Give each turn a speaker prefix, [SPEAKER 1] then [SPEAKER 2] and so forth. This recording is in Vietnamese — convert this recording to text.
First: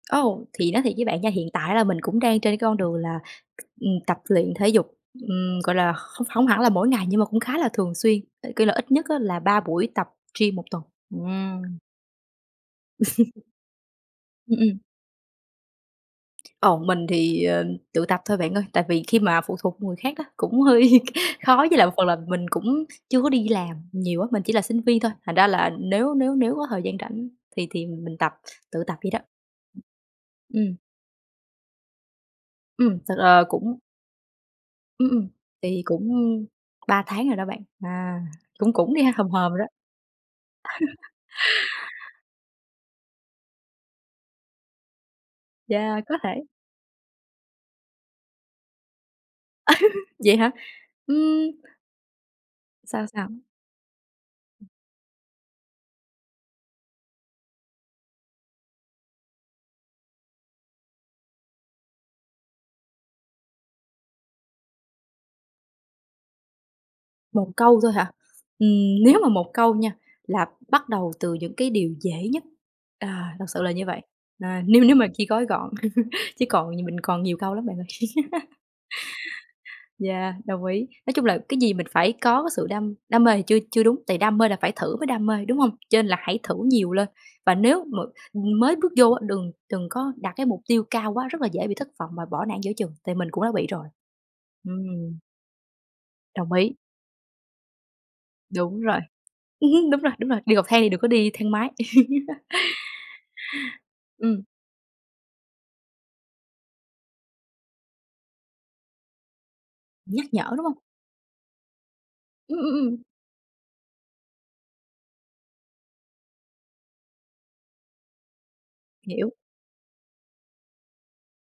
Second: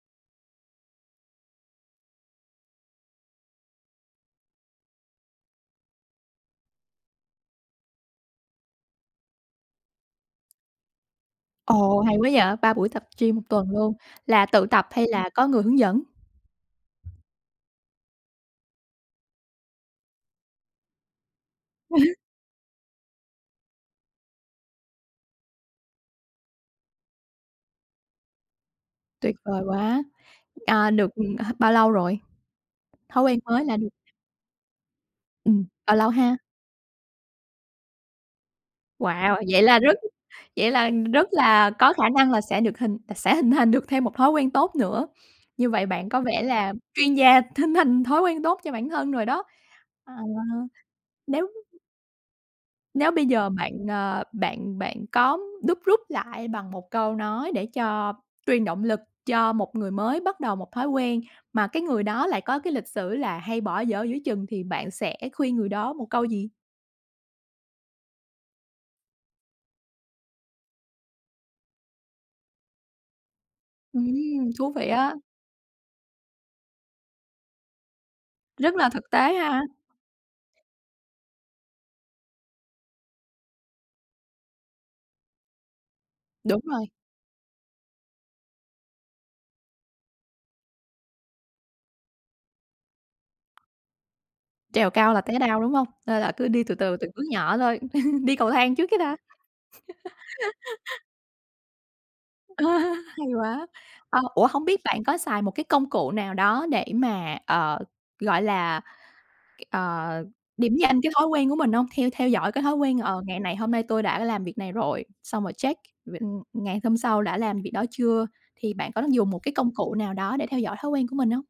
[SPEAKER 1] Ô, thì nói thiệt với bạn nha, hiện tại là mình cũng đang trên cái con đường là, ừm, tập luyện thể dục, ừm, gọi là, khô không hẳn là mỗi ngày nhưng mà cũng khá là thường xuyên, cái kiểu là, ít nhất á là 3 buổi tập gym 1 tuần, ừm.
[SPEAKER 2] Ồ, hay quá vậy, 3 buổi tập gym tuần luôn, là
[SPEAKER 1] Ừm,
[SPEAKER 2] tự
[SPEAKER 1] ừm.
[SPEAKER 2] tập hay là có người hướng dẫn?
[SPEAKER 1] Ồ, mình thì, ờ, tự tập thôi bạn ơi, tại vì khi mà phụ thuộc người khác á cũng hơi khó với lại một phần là mình cũng chưa có đi làm nhiều á, mình chỉ là sinh viên thôi, thành ra là nếu nếu nếu có thời gian rảnh thì thì mình tập tự tập vậy đó.
[SPEAKER 2] Tuyệt vời quá,
[SPEAKER 1] Ừm.
[SPEAKER 2] à, được, ừm, à, bao lâu rồi?
[SPEAKER 1] Ưm, thật,
[SPEAKER 2] Thói quen
[SPEAKER 1] à,
[SPEAKER 2] mới là
[SPEAKER 1] cũng
[SPEAKER 2] đ
[SPEAKER 1] Ưm, ưm,
[SPEAKER 2] Ừm,
[SPEAKER 1] tại vì
[SPEAKER 2] bao lâu
[SPEAKER 1] cũng
[SPEAKER 2] ha?
[SPEAKER 1] 3 tháng rồi đó bạn, à, cũng cũng đi ha, hòm
[SPEAKER 2] Wow!
[SPEAKER 1] hòm rồi
[SPEAKER 2] Vậy
[SPEAKER 1] đó.
[SPEAKER 2] là rất vậy là rất là có khả năng là sẽ được hình t sẽ hình thành được thêm một thói quen tốt nữa. Như vậy
[SPEAKER 1] Yeah,
[SPEAKER 2] bạn
[SPEAKER 1] có
[SPEAKER 2] có
[SPEAKER 1] thể.
[SPEAKER 2] vẻ là chuyên gia hình thành thói quen tốt cho bản thân rồi đó. Ờ,
[SPEAKER 1] Vậy hả?
[SPEAKER 2] nếu
[SPEAKER 1] Ưm. Sao,
[SPEAKER 2] Nếu bây
[SPEAKER 1] sao?
[SPEAKER 2] giờ bạn, ờ, bạn bạn có đúc rút lại bằng một câu nói để cho truyền động lực cho một người mới bắt đầu một thói quen, mà cái người đó lại có cái lịch sử là hay bỏ dở giữa chừng, thì bạn sẽ khuyên người đó một câu gì?
[SPEAKER 1] Một câu thôi hả? Ừm, nếu mà một câu nha, là bắt đầu từ những cái điều dễ nhất, à, thật sự là như vậy,
[SPEAKER 2] Ừm!
[SPEAKER 1] à,
[SPEAKER 2] Thú
[SPEAKER 1] nếu
[SPEAKER 2] vị
[SPEAKER 1] nếu mà
[SPEAKER 2] á.
[SPEAKER 1] chỉ gói gọn, chứ còn nh mình còn nhiều câu lắm bạn ơi.
[SPEAKER 2] Rất là thực tế ha!
[SPEAKER 1] Yeah, đồng ý. Nói chung là cái gì mình phải có cái sự đam đam mê thì chưa chưa đúng, tại đam mê là phải thử mới đam mê, đúng hông? Cho nên là hãy thử
[SPEAKER 2] Đúng rồi.
[SPEAKER 1] nhiều lên và nếu mà mới bước vô á, đừng đừng có đặt cái mục tiêu cao quá, rất là dễ bị thất vọng và bỏ nản giữa chừng, tại mình cũng đã bị rồi,
[SPEAKER 2] Trèo cao
[SPEAKER 1] ừm.
[SPEAKER 2] là té đau, đúng hông? Nên là cứ
[SPEAKER 1] Đồng
[SPEAKER 2] đi
[SPEAKER 1] ý.
[SPEAKER 2] từ từ từng bước nhỏ thôi, đi cầu thang
[SPEAKER 1] Đúng
[SPEAKER 2] trước cái
[SPEAKER 1] rồi,
[SPEAKER 2] đã.
[SPEAKER 1] ừm hứm, đúng rồi, đúng rồi, đi cầu thang thì đừng có đi thang máy.
[SPEAKER 2] Hay quá. Ờ
[SPEAKER 1] Ừm.
[SPEAKER 2] ủa, hông biết bạn có xài một cái công cụ nào đó để mà, ờ, gọi là, ờ,
[SPEAKER 1] Nhắc nhở, đúng hông?
[SPEAKER 2] điểm danh cái thói quen của mình hông? Theo theo dõi
[SPEAKER 1] Ưm,
[SPEAKER 2] cái thói
[SPEAKER 1] ưm,
[SPEAKER 2] quen,
[SPEAKER 1] ưm.
[SPEAKER 2] ờ, ngày này hôm nay tôi đã làm việc này rồi, xong rồi check v ừm, ngày hôm sau đã làm việc đó chưa, thì bạn có đang dùng
[SPEAKER 1] Hiểu.
[SPEAKER 2] một cái công cụ nào đó để theo dõi thói quen của mình hông?